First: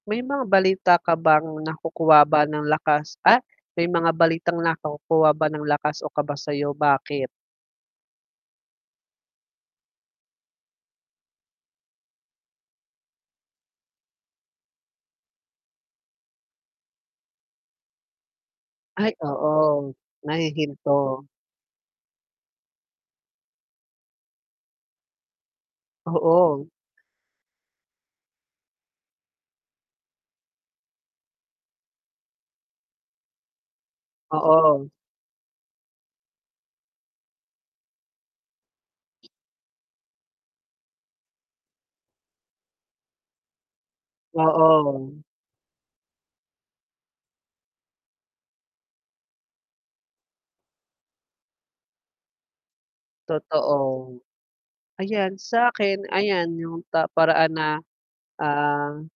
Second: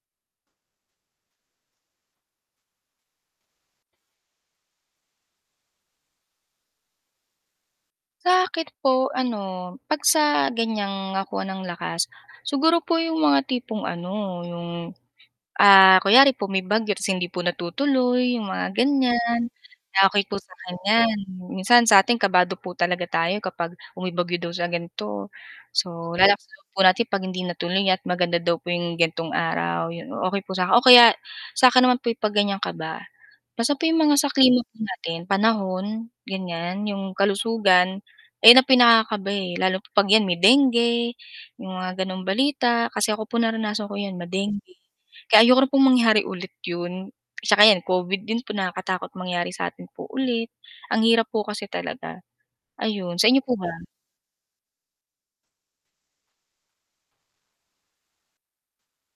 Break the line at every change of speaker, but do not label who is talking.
May mga balita ka bang nakukuha ba ng lakas Ah! May mga balitang nakukuha ba ng lakas o kaba sayo, bakit?
Sa 'kin po ano 'pag sa ganiyang nakuha ng lakas, siguro po 'yong mga tipong ano 'yong, ah, kunwari po may bagyo 'tas hindi po natutuloy 'yong mga
Ay,
ganiyan
oo.
na okey po sa ganiyan.
Nahihinto.
Minsan sa atin kabado po talaga tayo kapag kung may bagyo daw sa ganito so lalakas loob
Oo.
po natin 'pag hindi natuloy at maganda daw po 'yong ganitong araw, 'yon. O okey po sa 'kin. O kaya, sa akin naman po 'pag ganyan kaba basta po 'yong mga sa klima po
Oo.
natin, panahon, ganiyan. 'Yong kalusugan ayan ang pinakakaba, eh, lalo pa 'pag 'yan may dengue, 'yong mga gano'ng balita. Kasi ako po naranasan ko 'yan, ma-dengue.
Oo.
Kaya ayoko na pong mangyari ulit 'yon 'tsaka 'yon, COVID din po nakakatakot mangyari sa atin po ulit. Ang hirap po kasi talaga, ayon. Sa inyo po ba?
Totoo. Ayan sa 'kin, ayan, 'yong ta paraan na, ah